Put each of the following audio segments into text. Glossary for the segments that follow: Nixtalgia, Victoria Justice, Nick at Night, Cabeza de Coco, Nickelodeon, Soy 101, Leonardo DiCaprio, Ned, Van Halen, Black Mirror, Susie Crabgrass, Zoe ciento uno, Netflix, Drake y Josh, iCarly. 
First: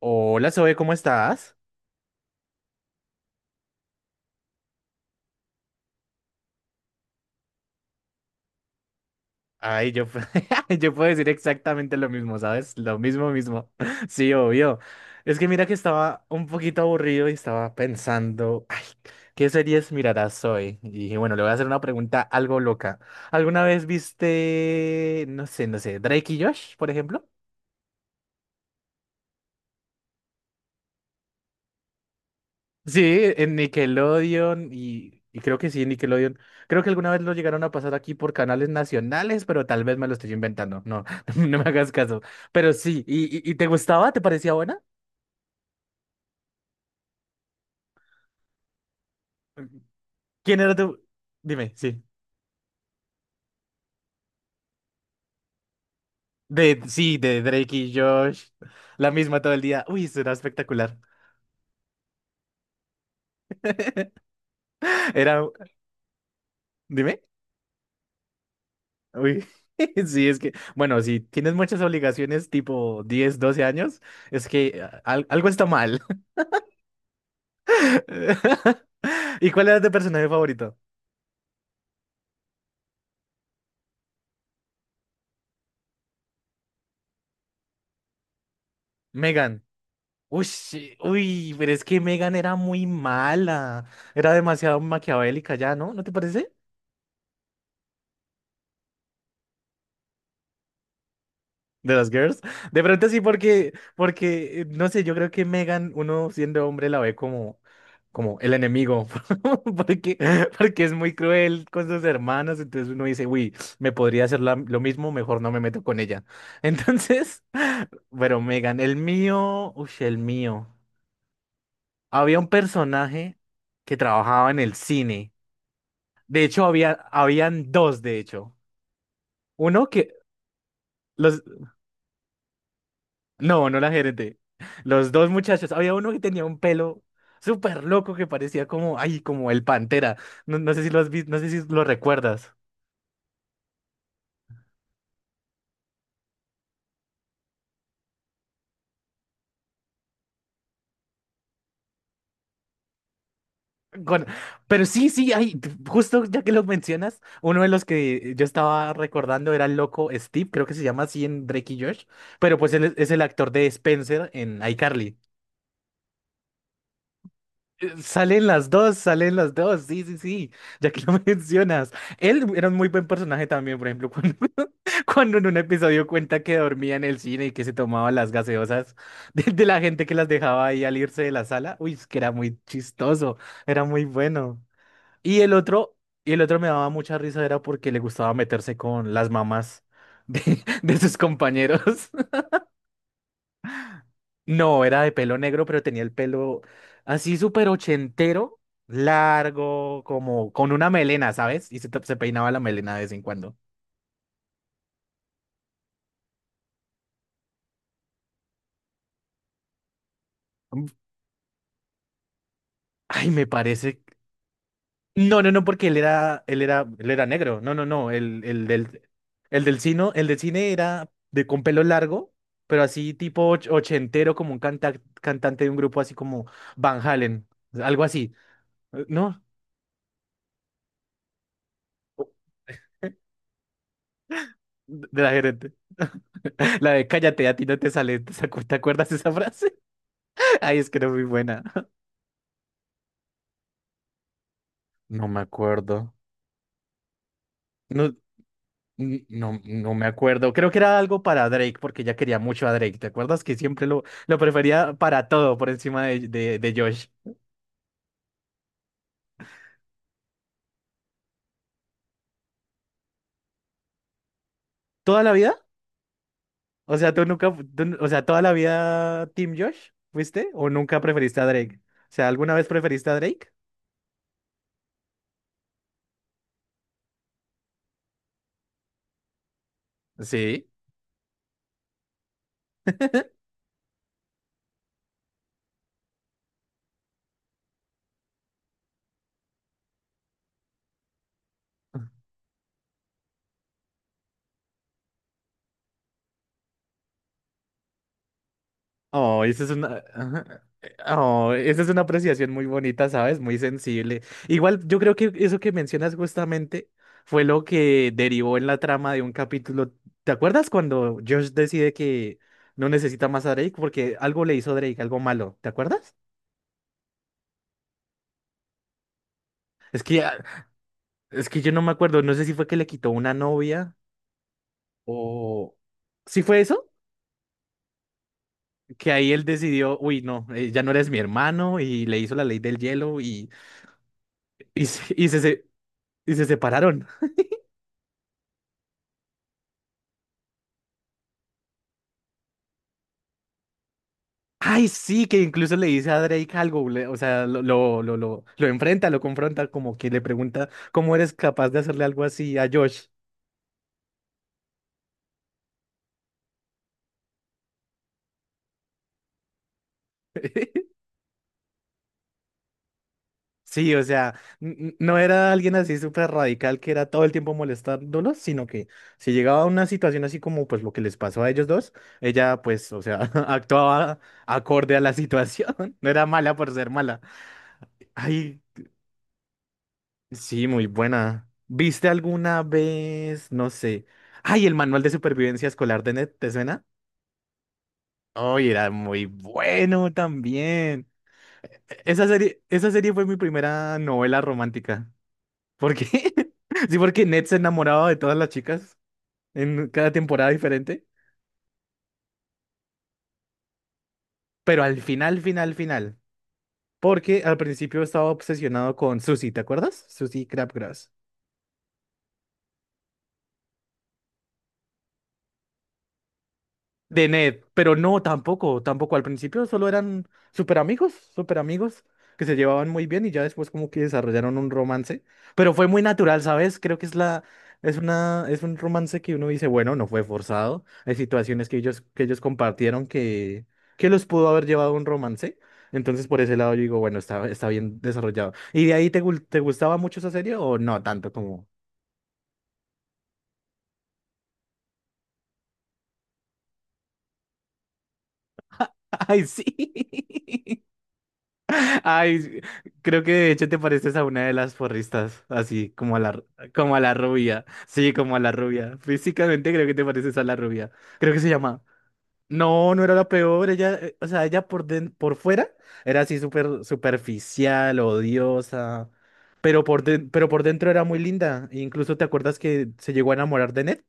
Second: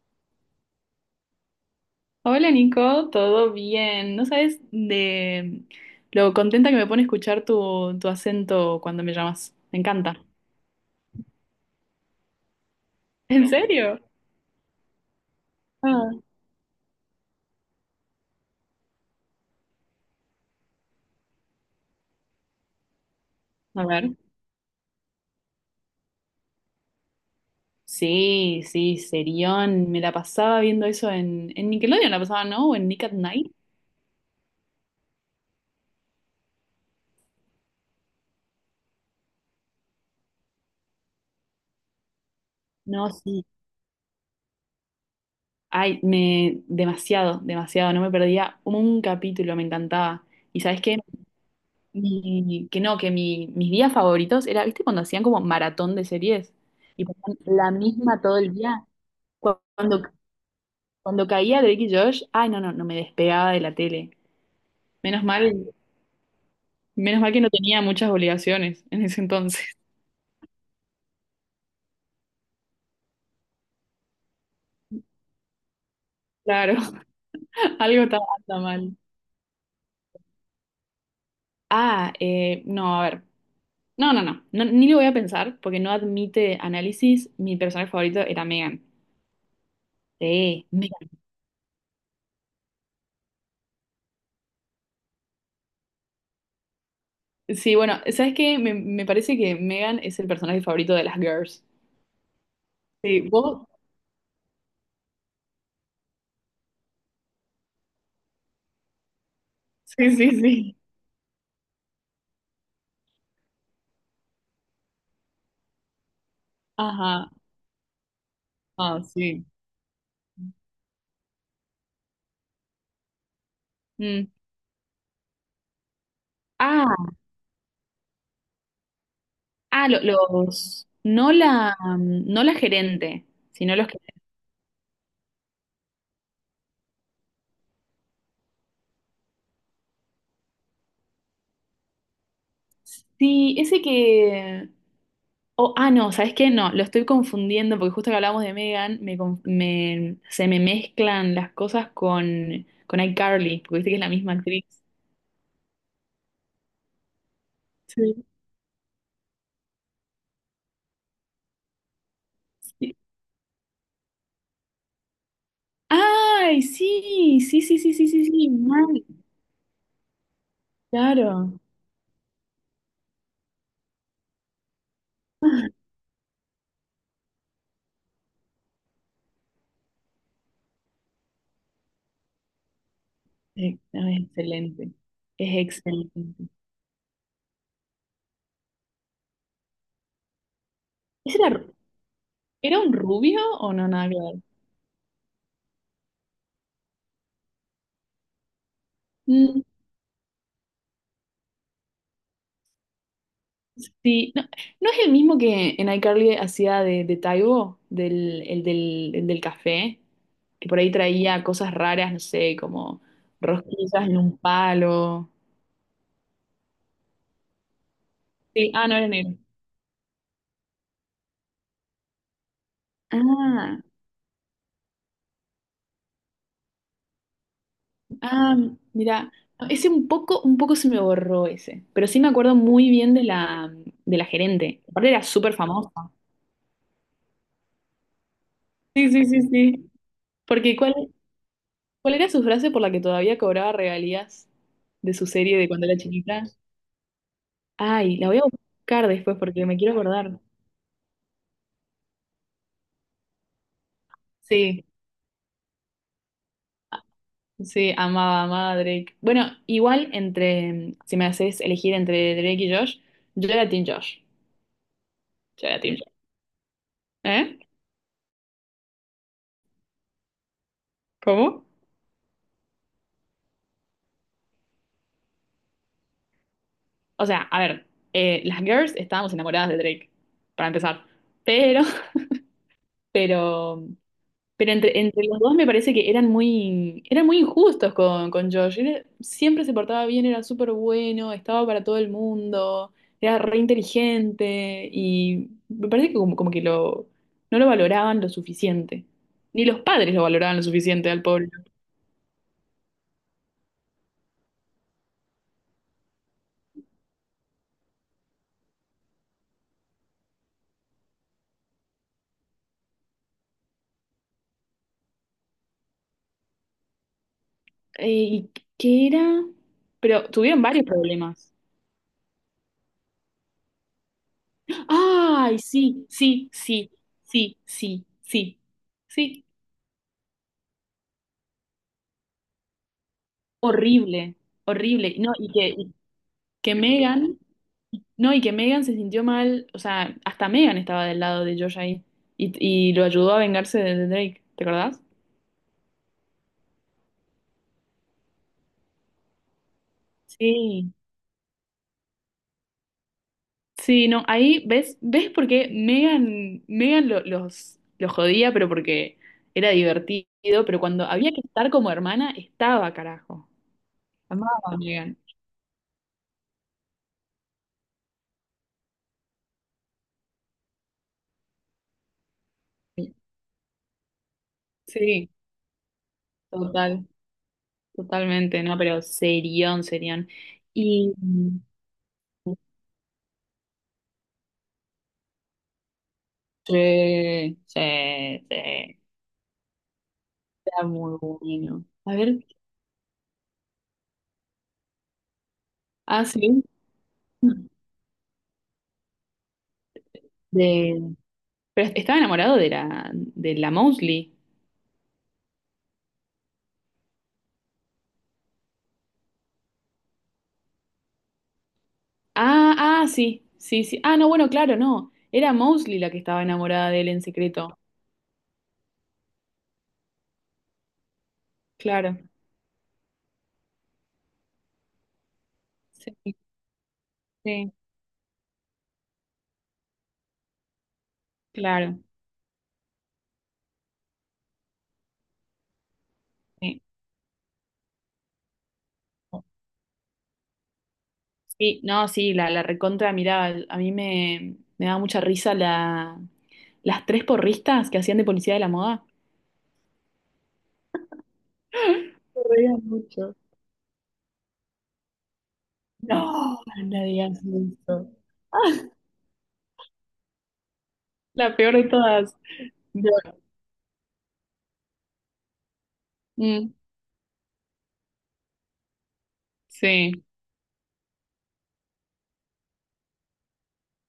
Hola, Zoe, ¿cómo estás? Hola Nico, ¿todo bien? ¿No sabes de lo contenta que me pone escuchar tu acento cuando me llamas? Me Ay, yo, pu- encanta. yo puedo decir exactamente lo mismo, ¿sabes? Lo mismo, ¿En mismo. serio? Sí, obvio. Es que mira que Ah. estaba un poquito aburrido y estaba pensando, ay, ¿qué series mirarás hoy? Y dije, bueno, le voy a hacer una pregunta algo loca. ¿Alguna A vez ver. viste, no sé, Drake y Josh, por ejemplo? Sí, sí, serión. Me la pasaba viendo eso en Nickelodeon, la pasaba, ¿no? O en Sí, Nick at Night. en Nickelodeon y creo que sí, en Nickelodeon. Creo que alguna vez lo llegaron a pasar aquí por canales nacionales, pero tal vez me lo estoy inventando. No, no me hagas caso. Pero sí, No, ¿y, sí. y, y te gustaba? ¿Te parecía buena? Ay, demasiado, demasiado. No me perdía un capítulo, me encantaba. ¿Quién ¿Y era sabes qué? tu...? Dime, sí. Mi- que no, que mi- Mis días favoritos era, ¿viste cuando hacían como maratón de series? De, Y sí, ponían de la Drake y misma todo Josh. el día. La misma todo el día. Cuando, Uy, eso era espectacular. cuando caía Drake y Josh, ay, no, no, no me despegaba de la tele. Menos Era... mal, Dime. menos mal que no tenía muchas obligaciones en ese Uy. entonces. Sí, es que, bueno, si tienes muchas obligaciones tipo 10, 12 años, es que algo está mal. Claro, algo estaba anda mal. ¿Y cuál era tu personaje favorito? No, a ver. No, Ni lo voy a pensar porque no admite análisis. Mi personaje favorito era Megan. Megan. Uy, Sí, sí, Megan. uy, pero es que Megan era muy mala. Era demasiado maquiavélica ya, ¿no? ¿No te parece? Sí, bueno, ¿sabes qué? Me parece que Megan es el personaje favorito de las girls. De las girls. De pronto sí, Sí, vos. porque no sé, yo creo que Megan, uno siendo hombre, la ve como el enemigo. Sí, Porque, sí, sí. porque es muy cruel con sus hermanas. Entonces uno dice, uy, me podría hacer lo mismo, mejor no me meto con ella. Ajá. Entonces, pero Megan, el Ah, sí. mío, uy, el mío. Había un personaje que Mm. trabajaba en el cine. De hecho, Ah, habían dos, de hecho. Uno que, no los, la, no la gerente, no, sino no los la que... gerente. Los dos muchachos. Había uno que tenía un pelo súper loco que parecía como, ay, como el Pantera. No, no sé si lo has visto, no sé si lo recuerdas. Sí, ese que... Oh, no, ¿sabes qué? No, lo estoy confundiendo porque justo que hablamos de Megan, se me mezclan las cosas con iCarly, porque viste que es la Con- misma actriz. pero sí, sí, ay, justo ya que lo mencionas, uno de los Sí. que yo estaba recordando era el loco Steve, creo que se llama así en Drake y Josh, pero pues él Sí. es el actor de Spencer en iCarly. Ay, sí, sí, sí, sí, sí, sí, sí, mal, Salen las dos, sí, sí, sí, ya que lo claro. mencionas. Él era un muy buen personaje también, por ejemplo, cuando, cuando en un episodio cuenta que dormía en el cine y que se tomaba las gaseosas de la gente que las dejaba ahí al irse de la sala. Uy, es que era muy chistoso, era muy No, es bueno. excelente, Y el es otro, y el excelente. otro me daba mucha risa, era porque le gustaba meterse con las mamás de, de sus ¿Ese era, compañeros. era un rubio o no, nada que No, era de pelo negro, pero tenía el pelo así súper ochentero, ver? largo, como con una melena, ¿sabes? Y se, te- se peinaba la melena de vez en cuando. Sí, no, ¿no es el mismo que en iCarly hacía de Taibo, el del café, que por Mm. ahí traía cosas raras, no sé, como Ay, me parece. rosquillas en un palo. No, no, no, porque él era negro. No, no, no. Sí, ah, no era negro. El del cine era de con pelo largo, pero así tipo och- Ah, ochentero, como un canta- cantante de un grupo así como Van Halen, algo así. ah, mira, ¿No? no, ese un poco se me borró ese, pero sí me acuerdo muy bien de la gerente. Aparte De era la súper gerente. famosa. La de cállate, a ti no te sale. ¿Te acu- te acuerdas Sí, de sí, esa sí, frase? sí. Porque Ay, es ¿cuál, que era muy buena. cuál era su frase por la que todavía cobraba regalías de su No me serie de cuando era acuerdo. chiquita? No, Ay, la voy a buscar después porque me quiero no me acordar. acuerdo. Creo que era algo para Drake, porque ya quería mucho a Drake. ¿Te acuerdas que siempre lo Sí, prefería para todo por encima de Josh? sí, amaba, amaba a Drake. Bueno, igual entre, si me haces elegir entre Drake y Josh, yo era Team Josh. ¿Toda la vida? Yo era Team Josh. O sea, tú nunca, ¿Eh? fu- tú n- o sea, toda la vida Team Josh, ¿fuiste? ¿O nunca preferiste a ¿Cómo? Drake? O sea, ¿alguna vez preferiste a Drake? O sea, a ver, las girls estábamos enamoradas de Drake, Sí. para empezar. Pero, pero Pero entre los dos me parece que eran muy injustos con Josh. Era- siempre se portaba bien, era súper bueno, estaba para todo el mundo, era re inteligente y me parece que como que lo, no lo valoraban lo suficiente. Oh, esa Ni es los una... padres lo valoraban lo ajá, suficiente al pobre. Oh, esa es una apreciación muy bonita, ¿sabes? Muy sensible. Igual, yo creo que eso que mencionas justamente fue lo que derivó en la trama de un capítulo. ¿Te acuerdas cuando Josh decide que no necesita más a Drake porque algo le hizo Drake, algo malo? ¿Te acuerdas? ¿Y qué era? Es que, Pero ah, tuvieron varios es problemas. que yo no me acuerdo, no sé si fue que le quitó una novia Ay, o... sí, ¿Sí sí, fue eso? sí, sí, sí, sí, Que ahí él sí. decidió, uy, no, ya no eres mi hermano y le hizo la ley del hielo y, Horrible, y, se- horrible. y No, se, se- y y se que separaron. Megan... No, y que Megan se sintió mal, o sea, hasta Megan estaba del lado de Josh ahí y, y lo ayudó a vengarse de Drake, ¿te Ay, acordás? sí, que incluso le dice a Drake algo, le- o sea, lo enfrenta, lo confronta, como que le pregunta Sí. cómo eres capaz de hacerle algo así a Josh. Sí, no, ahí ves, ves por qué Megan, los jodía, pero porque era divertido, pero cuando había que estar como hermana, estaba, carajo. Sí, o sea, Amaba a Megan. no era alguien así súper radical que era todo el tiempo molestándolos, sino que si llegaba a una situación así como pues lo que les pasó a ellos dos, ella pues, o sea, actuaba acorde a la Sí, situación, no era mala por ser total, mala. Ay. totalmente, no, pero serión, serión. Sí, muy Y buena. ¿Viste sí, alguna vez? No sé. Ay, el manual de supervivencia escolar de Ned, ¿te suena? sí, Ay, era sí, muy bueno era también. muy bueno. A ver, Esa serie fue mi primera novela romántica. ¿Por ah, qué? sí. Sí, porque Ned se enamoraba de todas las chicas en cada temporada diferente. De... Pero estaba enamorado de la Mosley. Pero al final, final, final. Porque al principio estaba obsesionado con Susie, ¿te acuerdas? Susie Crabgrass. Ah, ah, sí, sí, sí. Ah, no, bueno, claro, no. Era Mosley la que estaba enamorada de él en De Ned, secreto. pero no, tampoco, tampoco. Al principio solo eran súper amigos, Claro. que se llevaban muy bien y ya después como que desarrollaron un romance, pero fue muy Sí, natural, ¿sabes? Creo que es la, sí, es una, es un romance que uno dice, bueno, no fue forzado. Hay situaciones claro. Que ellos compartieron que los pudo haber llevado a un romance. Entonces por ese lado yo Sí, digo, bueno, está bien desarrollado. ¿Y de ahí te, gu- te gustaba mucho esa serie o no tanto como... sí, no, sí, la recontra, mirá, me daba mucha risa las tres porristas que hacían de policía de la moda. Ay, sí. Ay, Me sí, reía creo que mucho. de hecho te pareces a una de las porristas, así como a No, como a la nadie hace rubia. eso. Sí, como a la rubia. Físicamente creo que te pareces a la rubia. Creo que se La peor llama. de todas. No, no Yo- era la peor. Ella, o sea, ella por, den- por fuera era así mm, súper superficial, odiosa. Pero por, sí. den- pero por dentro era muy linda. E incluso te acuerdas que se llegó a enamorar de Ned.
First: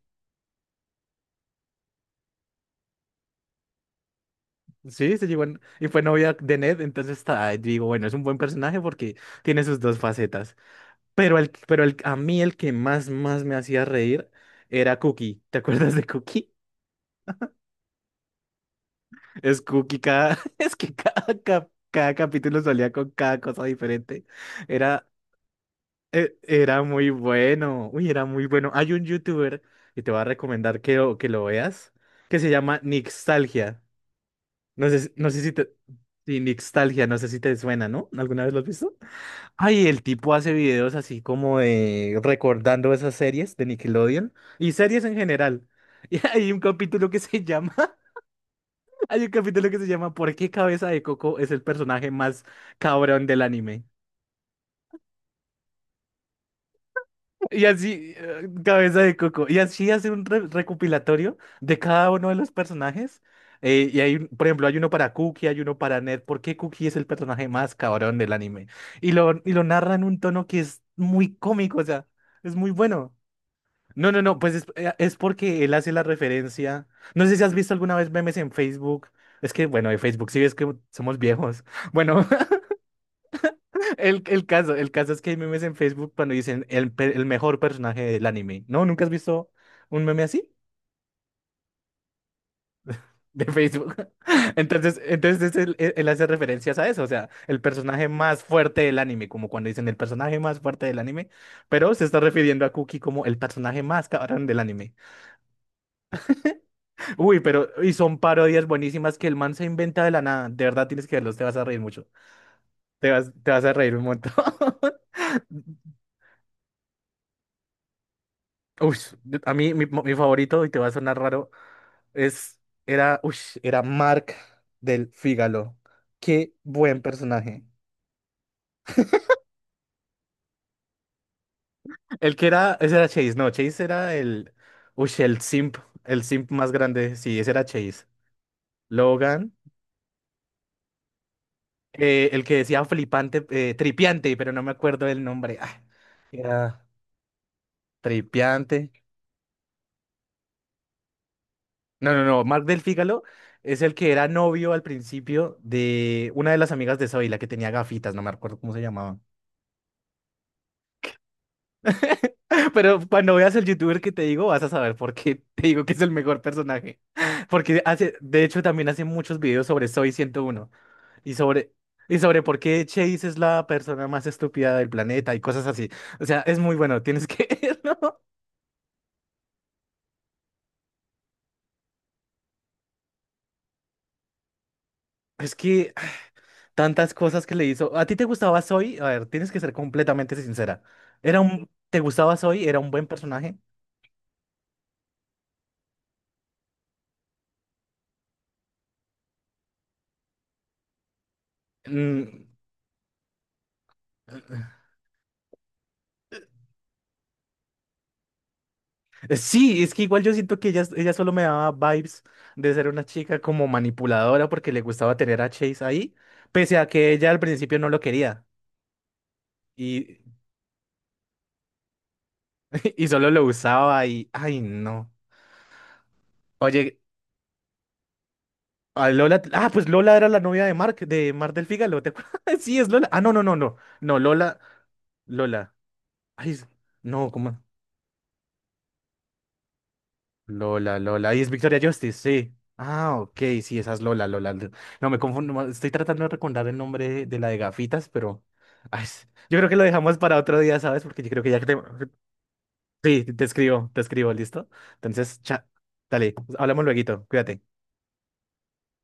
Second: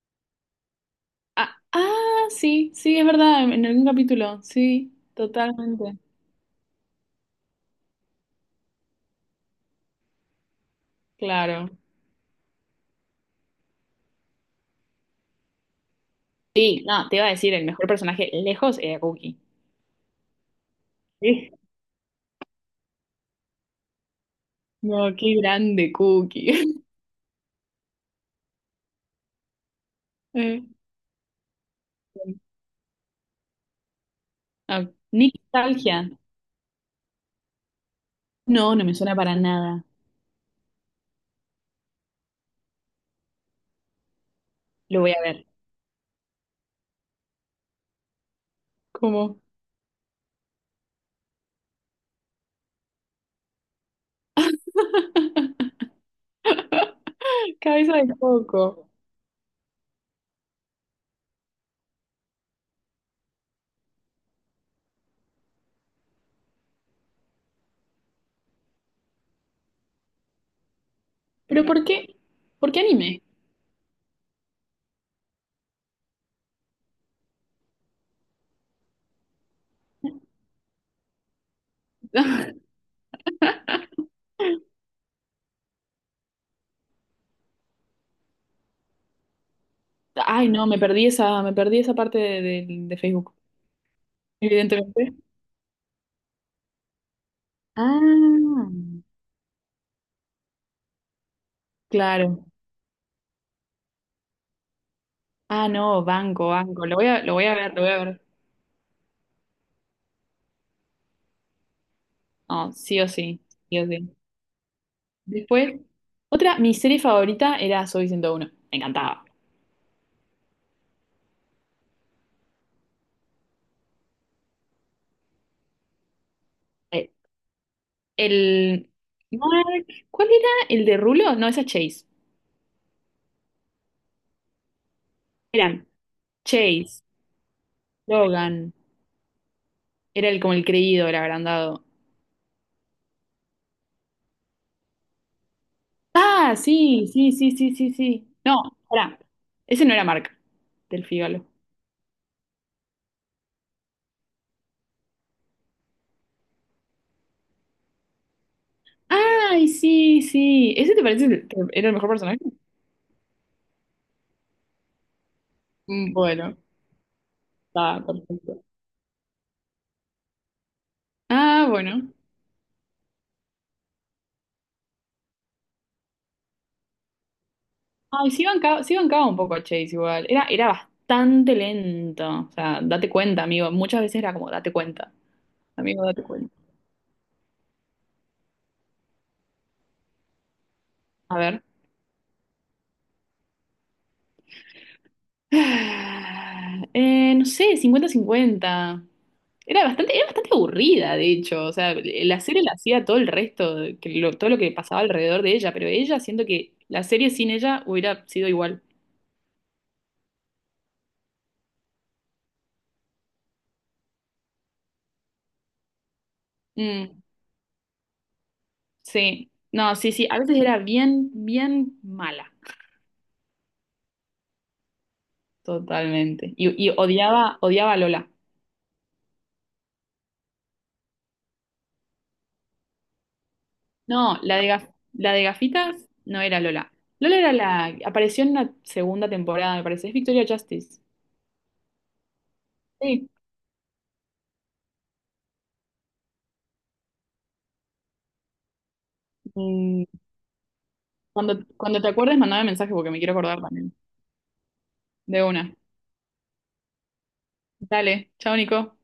Ah, ah, sí, sí, es verdad, en algún capítulo, sí, Sí, se llegó a en- y totalmente. fue novia de Ned. Entonces, está, digo, bueno, es un buen personaje porque tiene sus dos facetas. Claro. Pero el, a mí el que más me hacía reír era Cookie. ¿Te acuerdas de Cookie? Sí, no, te iba a decir, el mejor personaje lejos era Cookie. Es Cookie cada... Es que cada, Sí. cap- cada capítulo salía con cada cosa diferente. Era, No, qué grande Cookie. era muy bueno. Uy, era muy bueno. Hay un youtuber y te voy a Eh, recomendar que lo veas, que se llama Nixtalgia. No sé, si- no sé si te... Nostalgia. Sí, Nixtalgia, no sé si te suena, ¿no? ¿Alguna vez lo has No, no me visto? suena para nada. Ay, el tipo hace videos así como de recordando esas series de Nickelodeon y Lo series voy en a ver. general. Y hay un capítulo que se llama, hay un ¿Cómo? capítulo que se llama ¿Por qué Cabeza de Coco es el personaje más cabrón del anime? Y Cabeza así, de coco. Cabeza de Coco. Y así hace un re- recopilatorio de cada uno de los personajes. Y hay, un- por ejemplo, hay uno para Cookie, hay uno para Ned. ¿Por qué Cookie es el personaje más cabrón del anime? Y lo narra en un tono que es muy ¿Pero cómico, o por sea, qué? es muy ¿Por qué bueno. anime? No, no, no, pues es porque él hace la referencia. No sé si has visto alguna vez memes en Facebook. Es que, bueno, de Facebook sí ves que somos viejos. Bueno, el caso es que hay memes en Facebook cuando dicen el, pe- el mejor personaje del anime. ¿No? ¿Nunca has visto un meme así? Ay, no, me perdí esa parte de Facebook, De Facebook. Entonces, evidentemente. entonces él hace referencias a eso. O sea, el personaje más Ah, fuerte del anime, como cuando dicen el personaje más fuerte del anime, pero se está claro. refiriendo a Cookie como el personaje más cabrón del anime. Ah, no, banco, banco. Lo Uy, voy a pero ver, lo voy y a son ver. parodias buenísimas que el man se inventa de la nada. De verdad tienes que verlos, te vas a reír mucho. No, sí o sí, Te vas a sí o reír un sí. montón. Después, otra, mi serie favorita era Soy 101. Me Uy, encantaba. a mí mi favorito, y te va a sonar raro, es, era, uy, era Mark del Fígalo. Qué buen Eh, personaje. El Mark, ¿cuál era el de Rulo? No, esa es Chase. El que era, ese era Chase, no, Chase era el, uy, Eran el simp más Chase, grande, sí, ese era Chase. Logan, Logan, era el como el creído, el agrandado. El que decía flipante, tripiante, pero no me acuerdo el nombre. Ah, Ah, era- sí, sí, sí, sí, sí, sí. No, Tripiante. pará. Ese no era Mark, del Fígalo. No, no, no. Mark del Fígalo es el que era novio al principio de una de las amigas de Zoe, la que tenía gafitas, no me acuerdo cómo se llamaba. Ay, sí, sí. ¿Ese te parece que era el mejor personaje? Pero cuando veas el youtuber que te digo, vas a saber por qué te digo que es el Mm, mejor bueno, personaje. Porque está hace, de hecho, perfecto. también hace muchos videos sobre Zoe 101 y Ah, sobre, bueno. y sobre por qué Chase es la persona más estúpida del planeta y cosas así. O sea, es muy bueno, tienes que verlo. Ay, sí bancaba un poco a Chase igual. Era, era bastante lento. O sea, date cuenta, amigo. Muchas veces era como, date cuenta. Es que Amigo, date cuenta. tantas cosas que le hizo. ¿A ti te gustaba Zoe? A ver, tienes que ser completamente sincera. A Era ver. un... ¿Te gustaba Zoe? ¿Era un buen personaje? No sé, cincuenta-cincuenta. Era bastante aburrida, de hecho. O sea, la Mm. serie la hacía todo el resto, todo lo que pasaba alrededor de ella, pero ella siento que la serie sin ella hubiera sido igual. Sí, es que igual yo siento que ella solo me daba vibes de ser una chica como manipuladora porque le gustaba tener a Chase ahí, pese a que Mm, ella al principio no lo quería sí. No, sí, y, sí. A veces era bien, bien mala. y solo lo usaba y... Ay, no. Totalmente. Y Oye, odiaba, odiaba a Lola. a Lola... Ah, pues Lola era la novia de Mark, de Mark del Fígalo, ¿te acuerdas? Sí, es Lola. Ah, no, no, no, no. No, No, la Lola... de gaf- la de Lola. gafitas no Ay, era es- Lola. no, Lola era ¿cómo? la, apareció en una segunda temporada, me parece. Es Victoria Lola, Justice. Lola. Ahí es Victoria Justice, sí. Ah, Sí. ok, sí, esa es Lola, Lola. Lo- no, me confundo. Ma- estoy tratando de recordar el nombre de la de gafitas, pero. Ay, es- yo creo que lo Mm, dejamos para otro día, ¿sabes? Porque yo creo que ya cuando, que te. cuando te acuerdes, mandame mensaje porque me Sí, quiero acordar también. te escribo, ¿listo? Entonces, De cha, una. dale, hablamos lueguito, cuídate. Dale. Chao, Nico.